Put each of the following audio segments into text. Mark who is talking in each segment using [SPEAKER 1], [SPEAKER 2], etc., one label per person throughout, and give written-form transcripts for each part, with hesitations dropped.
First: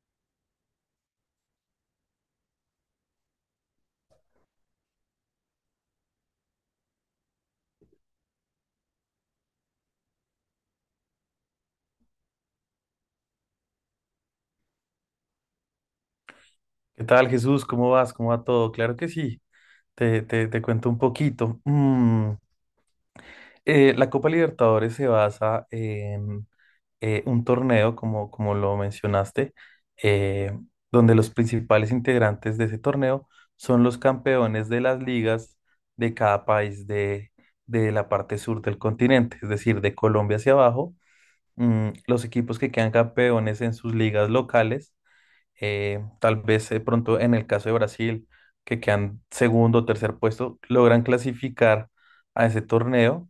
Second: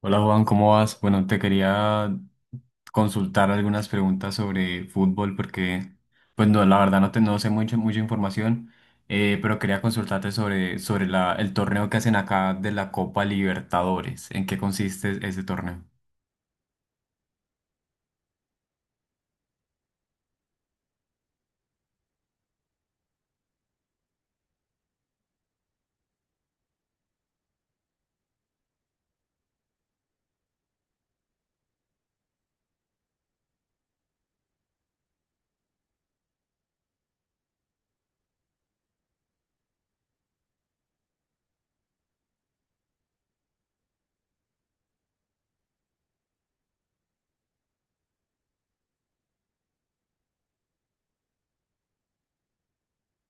[SPEAKER 1] Hola Juan, ¿cómo vas? Bueno, te quería consultar algunas preguntas sobre fútbol porque, pues no, la verdad no, no sé mucha información, pero quería consultarte sobre el torneo que hacen acá de la Copa Libertadores. ¿En qué consiste ese torneo?
[SPEAKER 2] ¿Qué tal, Jesús? ¿Cómo vas? ¿Cómo va todo? Claro que sí. Te cuento un poquito. La Copa Libertadores se basa en un torneo, como, como lo mencionaste, eh, donde los principales integrantes de ese torneo son los campeones de las ligas de cada país de la parte sur del continente, es decir, de Colombia hacia abajo. Los equipos que quedan campeones en sus ligas locales, tal vez de pronto en el caso de Brasil, que quedan segundo o tercer puesto, logran clasificar a ese torneo,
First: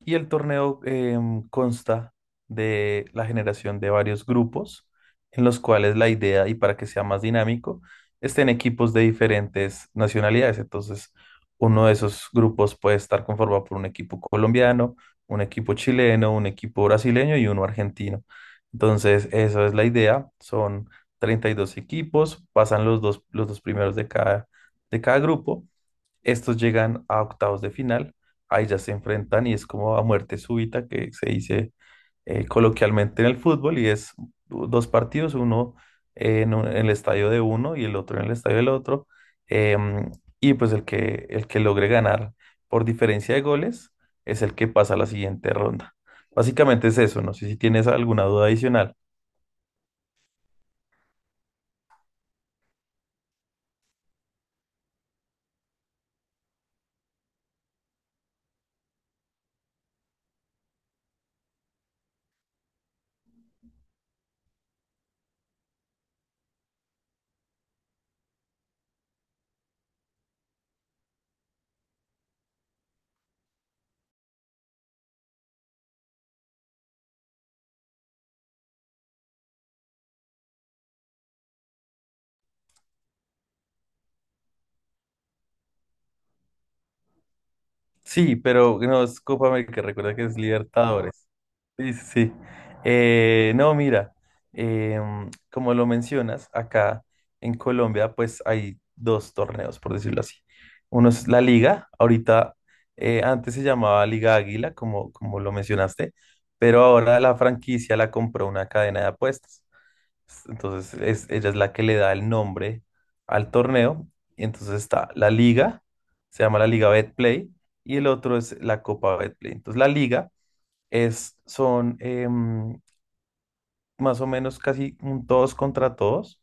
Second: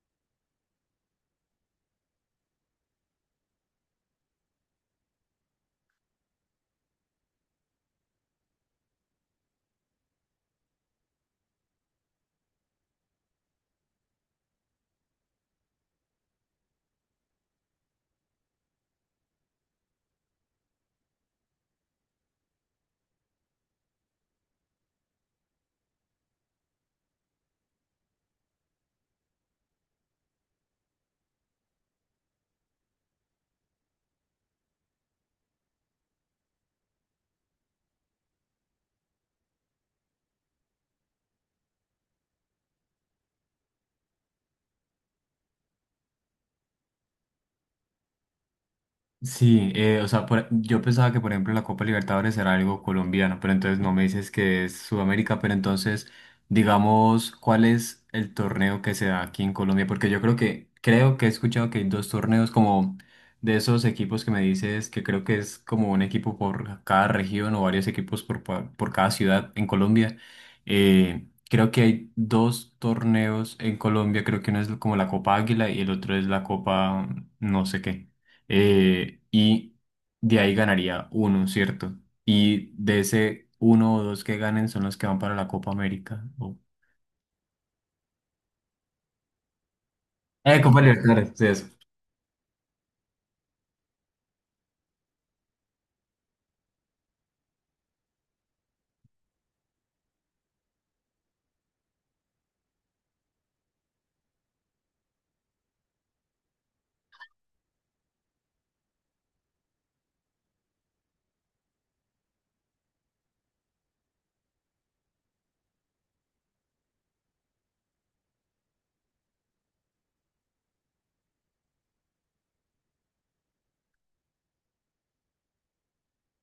[SPEAKER 2] y el torneo consta de la generación de varios grupos, en los cuales la idea, y para que sea más dinámico, estén equipos de diferentes nacionalidades. Entonces, uno de esos grupos puede estar conformado por un equipo colombiano, un equipo chileno, un equipo brasileño y uno argentino. Entonces, eso es la idea. Son 32 equipos, pasan los dos primeros de cada grupo. Estos llegan a octavos de final, ahí ya se enfrentan y es como a muerte súbita, que se dice coloquialmente en el fútbol, y es dos partidos, uno en el estadio de uno y el otro en el estadio del otro. em, y pues el el que logre ganar por diferencia de goles es el que pasa a la siguiente ronda. Básicamente es eso, no sé si tienes alguna duda adicional.
[SPEAKER 1] Sí, o sea, yo pensaba que por ejemplo la Copa Libertadores era algo colombiano, pero entonces no me dices que es Sudamérica, pero entonces digamos, ¿cuál es el torneo que se da aquí en Colombia? Porque creo que he escuchado que hay dos torneos como de esos equipos que me dices que creo que es como un equipo por cada región o varios equipos por cada ciudad en Colombia. Creo que hay dos torneos en Colombia, creo que uno es como la Copa Águila y el otro es la Copa no sé qué, y de ahí ganaría uno, ¿cierto? Y de ese uno o dos que ganen son los que van para la Copa América.
[SPEAKER 2] Sí, pero no es Copa América, recuerda que es
[SPEAKER 1] Copa
[SPEAKER 2] Libertadores.
[SPEAKER 1] Libertadores, sí, eso.
[SPEAKER 2] Sí, sí, sí. No, mira, como lo mencionas, acá en Colombia pues hay dos torneos, por decirlo así. Uno es la Liga, ahorita antes se llamaba Liga Águila, como, como lo mencionaste, pero ahora la franquicia la compró una cadena de apuestas. Entonces es, ella es la que le da el nombre al torneo. Y entonces está la Liga, se llama la Liga BetPlay, y el otro es la Copa BetPlay. Entonces la Liga es, son más o menos casi un todos contra todos,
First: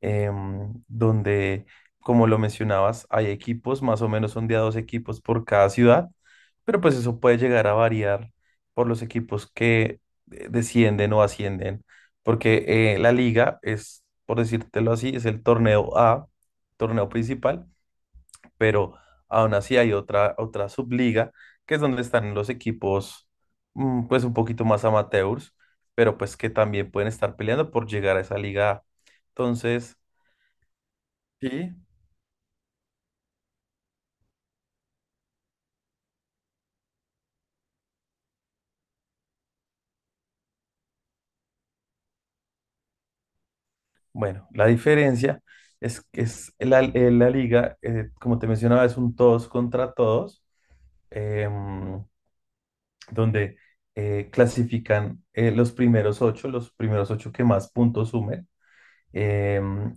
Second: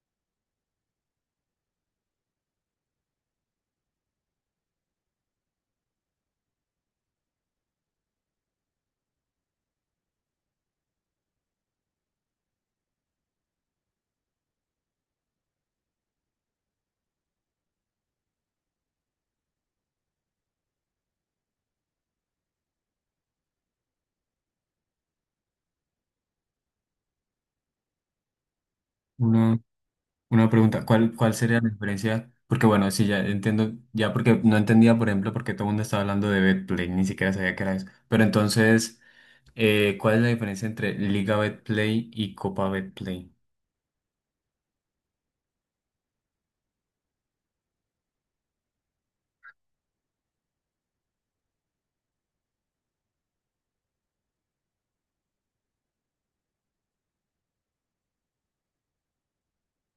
[SPEAKER 2] donde, como lo mencionabas, hay equipos, más o menos son de a dos equipos por cada ciudad, pero pues eso puede llegar a variar por los equipos que descienden o ascienden, porque la liga es, por decírtelo así, es el torneo A, torneo principal, pero aún así hay otra subliga, que es donde están los equipos pues un poquito más amateurs, pero pues que también pueden estar peleando por llegar a esa liga A.
[SPEAKER 1] Una,
[SPEAKER 2] Entonces,
[SPEAKER 1] una pregunta, ¿cuál sería la
[SPEAKER 2] sí,
[SPEAKER 1] diferencia? Porque bueno, sí, ya entiendo, ya porque no entendía, por ejemplo, porque todo el mundo estaba hablando de BetPlay, ni siquiera sabía qué era eso. Pero entonces, ¿cuál es la diferencia entre Liga BetPlay y Copa BetPlay?
[SPEAKER 2] bueno, la diferencia es que es la, la liga, como te mencionaba, es un todos contra todos, em, donde clasifican los primeros ocho que más puntos sumen. Em,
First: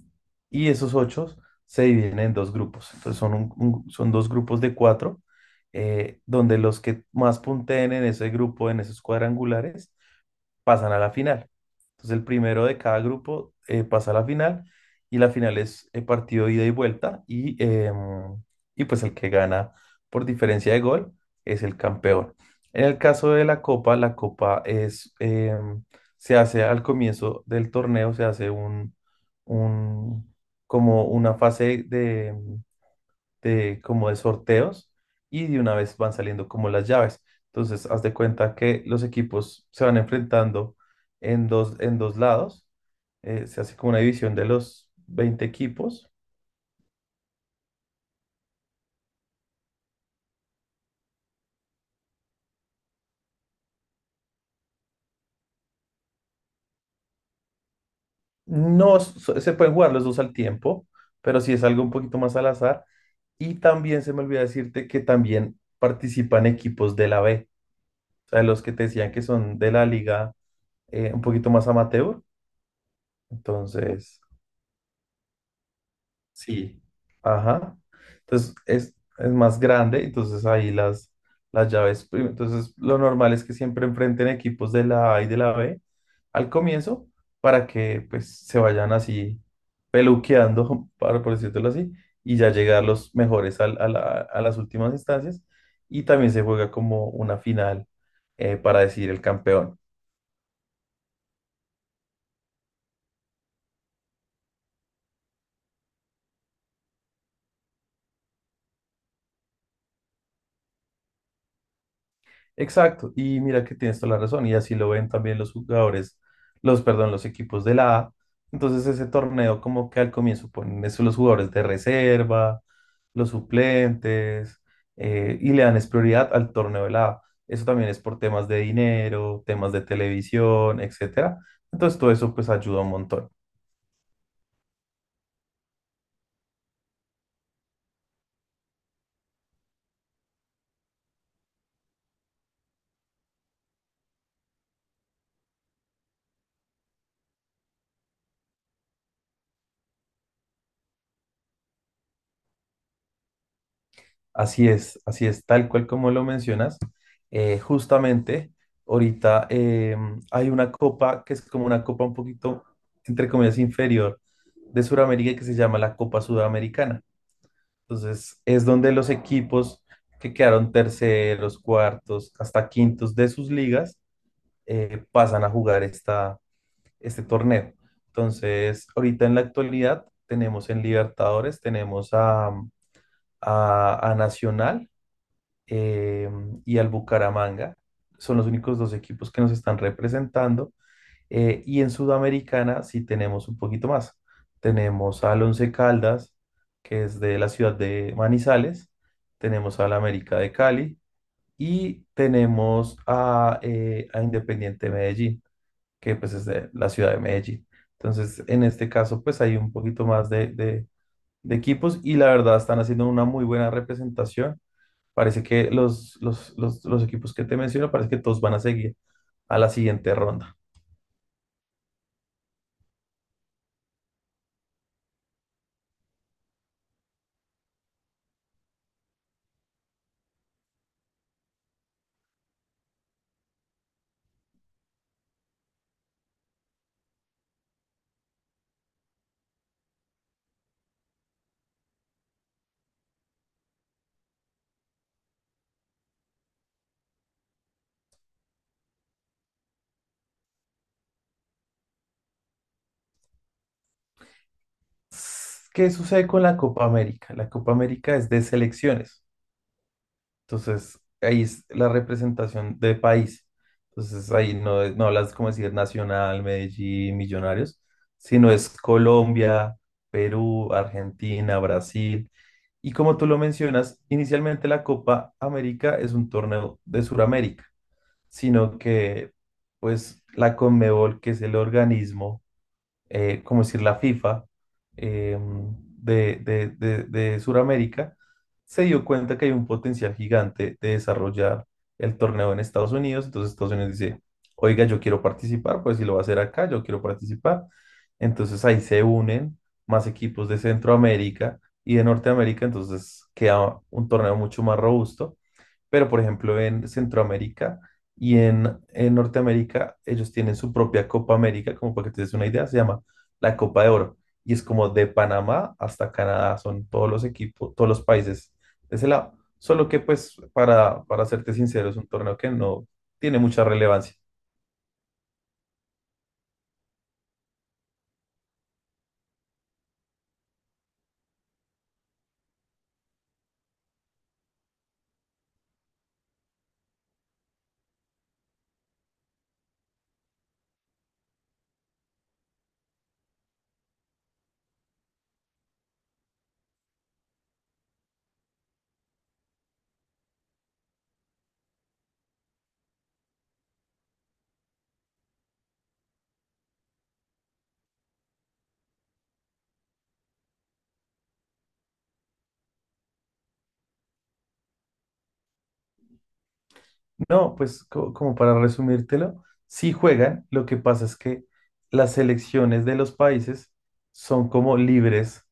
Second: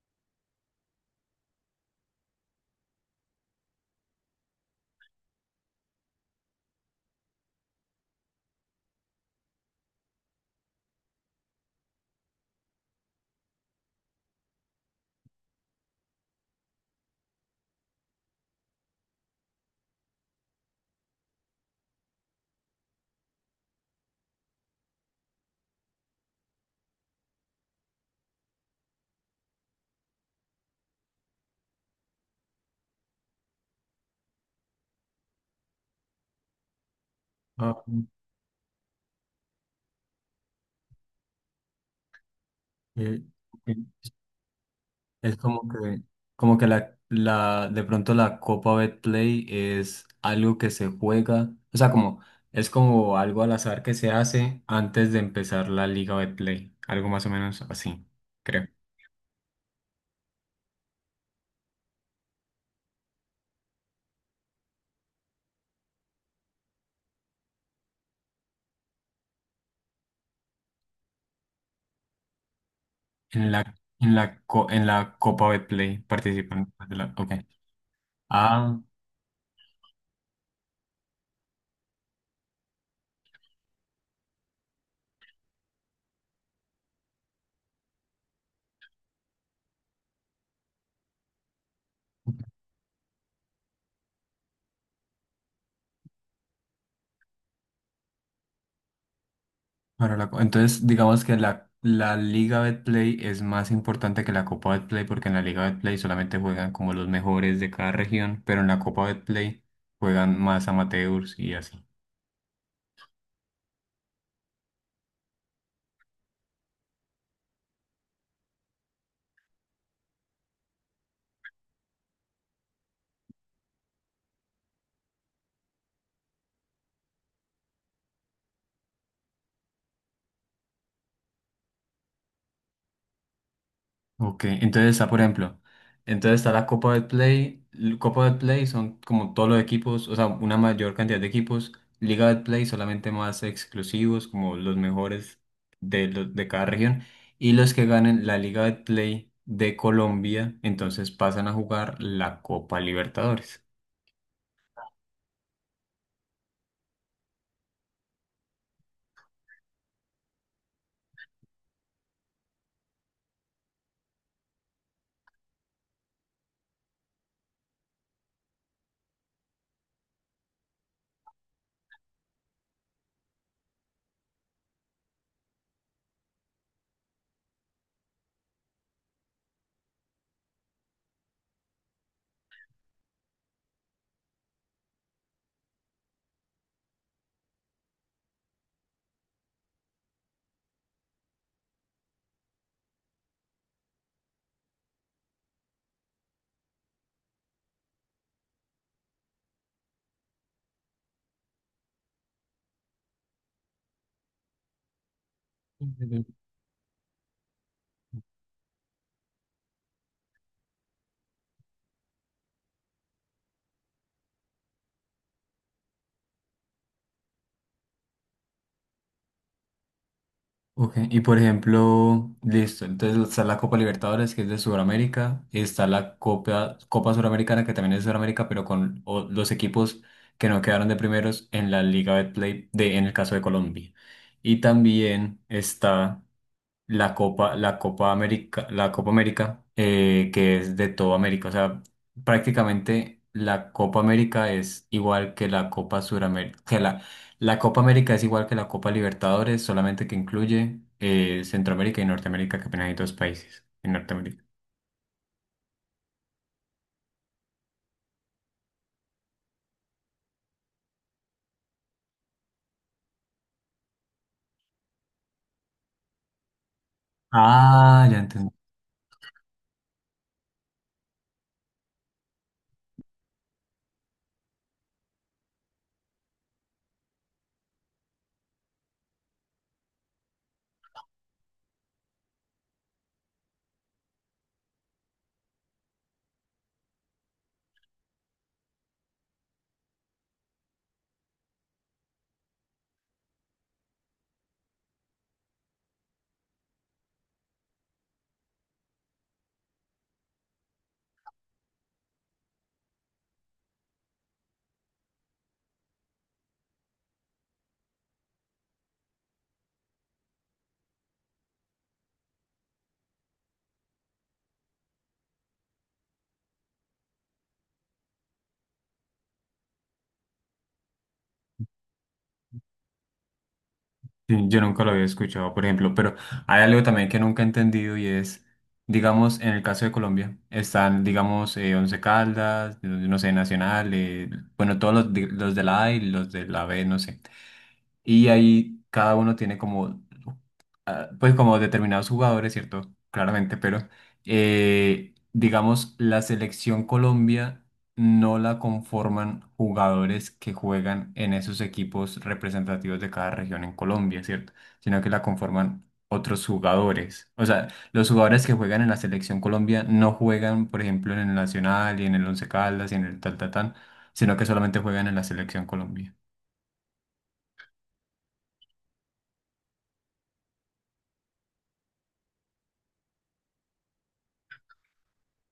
[SPEAKER 2] y esos ocho se dividen en dos grupos. Entonces son, son dos grupos de cuatro, donde los que más punteen en ese grupo, en esos cuadrangulares, pasan a la final. Entonces el primero de cada grupo pasa a la final y la final es partido ida y vuelta y pues el que gana por diferencia de gol es el campeón. En el caso de la copa es, se hace al comienzo del torneo, se hace un, como una fase de como de sorteos, y de una vez van saliendo como las llaves.
[SPEAKER 1] Ah,
[SPEAKER 2] Entonces, haz de cuenta que los equipos se van enfrentando en dos lados.
[SPEAKER 1] eh,
[SPEAKER 2] Se
[SPEAKER 1] ok.
[SPEAKER 2] hace como una división de los
[SPEAKER 1] Es
[SPEAKER 2] 20
[SPEAKER 1] como que,
[SPEAKER 2] equipos.
[SPEAKER 1] como que de pronto la Copa Betplay es algo que se juega, o sea, como, es como algo al azar que se hace antes de empezar la Liga Betplay, algo más o menos así, creo.
[SPEAKER 2] No s- so, Se pueden jugar los dos al tiempo, pero sí es algo un poquito más al azar. Y también se me olvidó decirte que también participan equipos de la B, o sea, los que te decían que son de la liga, un poquito más amateur.
[SPEAKER 1] En la, en
[SPEAKER 2] Entonces...
[SPEAKER 1] la, co- en la Copa Betplay participan.
[SPEAKER 2] Sí.
[SPEAKER 1] Pues, ok.
[SPEAKER 2] Ajá. Entonces
[SPEAKER 1] Ah.
[SPEAKER 2] es más grande, entonces ahí las llaves. Entonces lo normal es que siempre enfrenten equipos de la A y de la B al comienzo, para que pues se vayan así peluqueando, para, por decirlo así, y ya llegar los mejores a las últimas instancias. Y también se juega como una final, para decidir el campeón.
[SPEAKER 1] Entonces, digamos que la Liga Betplay es más importante que la Copa Betplay porque en la Liga Betplay solamente juegan como los mejores de cada región, pero en la Copa Betplay juegan más amateurs y así.
[SPEAKER 2] Exacto, y mira que tienes toda la razón, y así lo ven también los jugadores, los, perdón, los equipos de la A. Entonces ese torneo como que al comienzo ponen eso los jugadores de reserva, los suplentes, y le dan es prioridad al torneo de la A. Eso también es por temas de dinero, temas de televisión, etcétera. Entonces todo eso pues ayuda un montón.
[SPEAKER 1] Ok, entonces está, por ejemplo, entonces está la Copa del Play. Copa del Play son como todos los equipos, o sea, una mayor cantidad de equipos. Liga del Play solamente más exclusivos, como los mejores de cada región. Y los que ganen la Liga del Play de Colombia, entonces pasan a jugar la Copa Libertadores.
[SPEAKER 2] Así es, tal cual como lo mencionas. Justamente, ahorita hay una copa que es como una copa un poquito, entre comillas, inferior, de Sudamérica, que se llama la Copa Sudamericana. Entonces, es donde los equipos que quedaron terceros, cuartos, hasta quintos de sus ligas, pasan a jugar este torneo. Entonces, ahorita en la actualidad tenemos en Libertadores, tenemos a Nacional eh, y al Bucaramanga. Son los únicos dos equipos que nos están representando. Y en Sudamericana sí tenemos un poquito más. Tenemos al Once Caldas, que es de la ciudad de Manizales. Tenemos al América de Cali y tenemos a Independiente Medellín, que pues es de la ciudad de Medellín. Entonces, en este caso, pues hay un poquito más de equipos, y la verdad están haciendo una muy buena representación. Parece que los equipos que te menciono, parece que todos van a seguir a la siguiente ronda.
[SPEAKER 1] Ok, y por ejemplo, listo, entonces está la Copa Libertadores que es de Sudamérica, está la Copa, Copa Suramericana que también es de Sudamérica, pero con los equipos que no quedaron de primeros en la Liga Betplay de, en el caso de Colombia. Y también está la Copa América, que es de toda América. O sea, prácticamente la Copa América es igual que la Copa Suramérica, que la Copa América es igual que la Copa Libertadores, solamente que incluye Centroamérica y Norteamérica, que apenas hay dos países en Norteamérica.
[SPEAKER 2] ¿Qué sucede con la Copa América? La Copa América es de selecciones, entonces ahí es la representación de país. Entonces ahí no, no hablas como decir Nacional, Medellín, Millonarios,
[SPEAKER 1] Ah, ya.
[SPEAKER 2] sino es Colombia, Perú, Argentina, Brasil. Y como tú lo mencionas, inicialmente la Copa América es un torneo de Sudamérica, sino que pues la Conmebol, que es el organismo, como decir la FIFA de Sudamérica, se dio cuenta que hay un potencial gigante de desarrollar el torneo en Estados Unidos, entonces Estados Unidos dice, oiga, yo quiero participar, pues si lo va a hacer acá, yo quiero participar. Entonces ahí se unen más equipos de Centroamérica y de Norteamérica, entonces queda un torneo mucho más robusto. Pero, por ejemplo, en Centroamérica y en Norteamérica, ellos tienen su propia Copa América, como para que te des una idea, se llama la Copa de Oro. Y es como de Panamá hasta Canadá, son todos los equipos, todos los países de ese lado. Solo que, pues, para serte sincero, es un torneo que no tiene mucha relevancia.
[SPEAKER 1] Sí, yo nunca lo había escuchado, por ejemplo, pero hay algo también que nunca he entendido y es, digamos, en el caso de Colombia, están, digamos, Once Caldas, no, no sé, Nacional, bueno, todos los de la A y los de la B, no sé. Y ahí cada uno tiene como, ah, pues como determinados jugadores, ¿cierto? Claramente, pero digamos, la selección Colombia no la conforman jugadores que juegan en esos equipos representativos de cada región en Colombia, ¿cierto? Sino que la conforman otros jugadores. O sea, los jugadores que juegan en la selección Colombia no juegan, por ejemplo, en el Nacional y en el Once Caldas y en el tal, tal, tal, sino que solamente juegan en la selección Colombia.
[SPEAKER 2] No, pues como para resumírtelo, sí juegan, lo que pasa es que las selecciones de los países son como libres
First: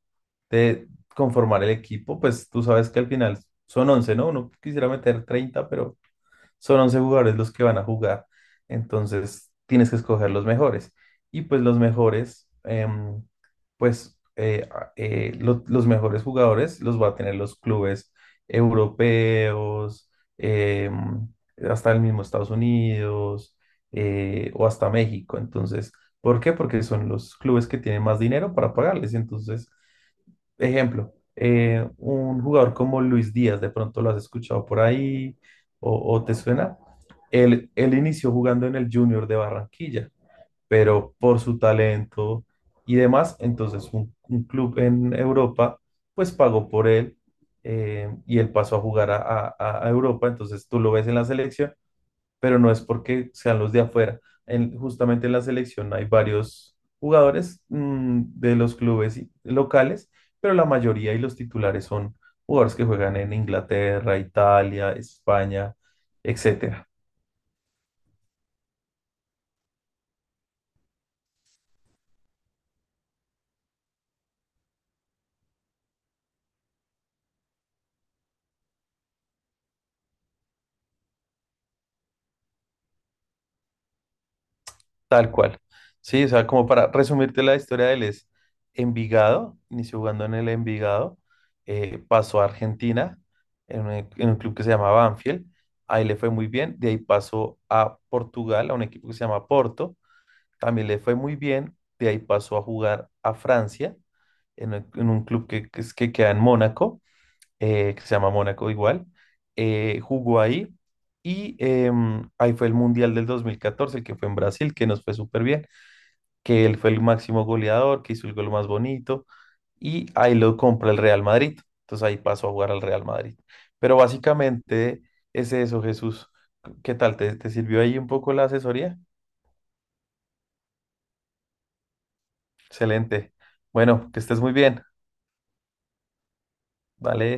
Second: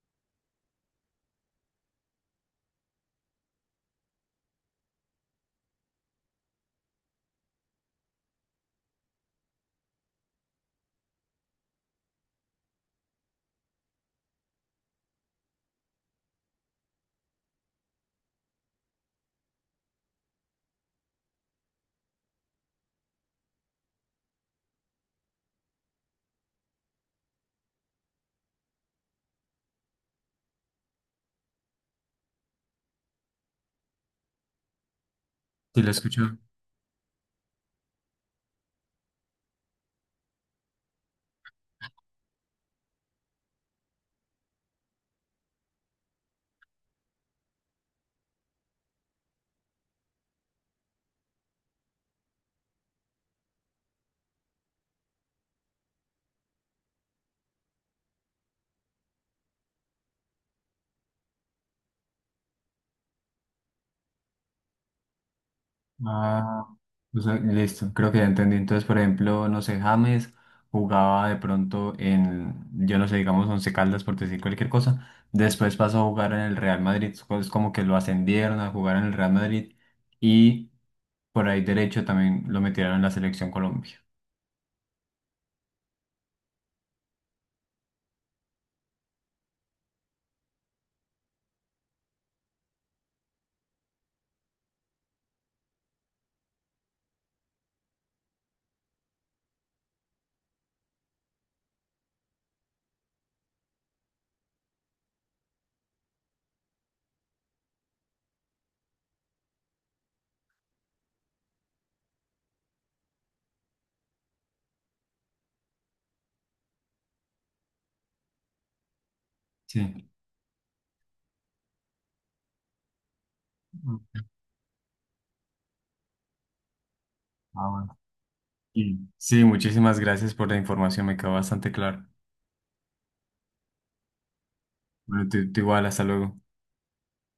[SPEAKER 2] de conformar el equipo, pues tú sabes que al final son 11, ¿no? Uno quisiera meter 30, pero son 11 jugadores los que van a jugar, entonces tienes que escoger los mejores. Y pues los mejores, los mejores jugadores los va a tener los clubes europeos, em, hasta el mismo Estados Unidos, o hasta México. Entonces, ¿por qué? Porque son los clubes que tienen más dinero para pagarles. Entonces, ejemplo, un jugador como Luis Díaz, de pronto lo has escuchado por ahí
[SPEAKER 1] Sí, lo
[SPEAKER 2] o te
[SPEAKER 1] escucho.
[SPEAKER 2] suena. Él inició jugando en el Junior de Barranquilla, pero por su talento y demás, entonces un club en Europa pues pagó por él, y él pasó a jugar a Europa, entonces tú lo ves en la selección, pero no es porque sean los de afuera. Justamente en la selección hay varios jugadores, de los clubes locales, pero la mayoría y los titulares son jugadores que juegan en Inglaterra, Italia, España,
[SPEAKER 1] Ah,
[SPEAKER 2] etcétera.
[SPEAKER 1] o sea, listo, creo que ya entendí. Entonces, por ejemplo, no sé, James jugaba de pronto en, yo no sé, digamos, Once Caldas, por decir cualquier cosa. Después pasó a jugar en el Real Madrid, es como que lo ascendieron a jugar en el Real Madrid y por ahí derecho también lo metieron en la selección Colombia.
[SPEAKER 2] Tal cual. Sí, o sea, como para resumirte, la historia de él es Envigado, inició jugando en el Envigado, pasó a Argentina, en un club que se llama Banfield, ahí le fue muy bien, de ahí pasó a Portugal, a un equipo que se llama Porto, también le fue muy bien, de ahí pasó a jugar a Francia, en un club que queda en Mónaco, que se llama Mónaco igual, jugó ahí ahí fue el Mundial del 2014, el que fue en Brasil, que nos fue súper bien, que él fue el máximo goleador, que hizo el gol más bonito, y
[SPEAKER 1] Sí.
[SPEAKER 2] ahí lo compra el Real Madrid. Entonces ahí pasó a jugar al Real Madrid. Pero
[SPEAKER 1] Mm.
[SPEAKER 2] básicamente es eso, Jesús. ¿Qué tal? Te
[SPEAKER 1] Ah,
[SPEAKER 2] sirvió ahí
[SPEAKER 1] bueno.
[SPEAKER 2] un poco la asesoría?
[SPEAKER 1] Sí, sí, muchísimas gracias por la información, me quedó bastante claro.
[SPEAKER 2] Excelente. Bueno, que estés muy bien.
[SPEAKER 1] Bueno, tú igual, hasta luego.
[SPEAKER 2] Dale.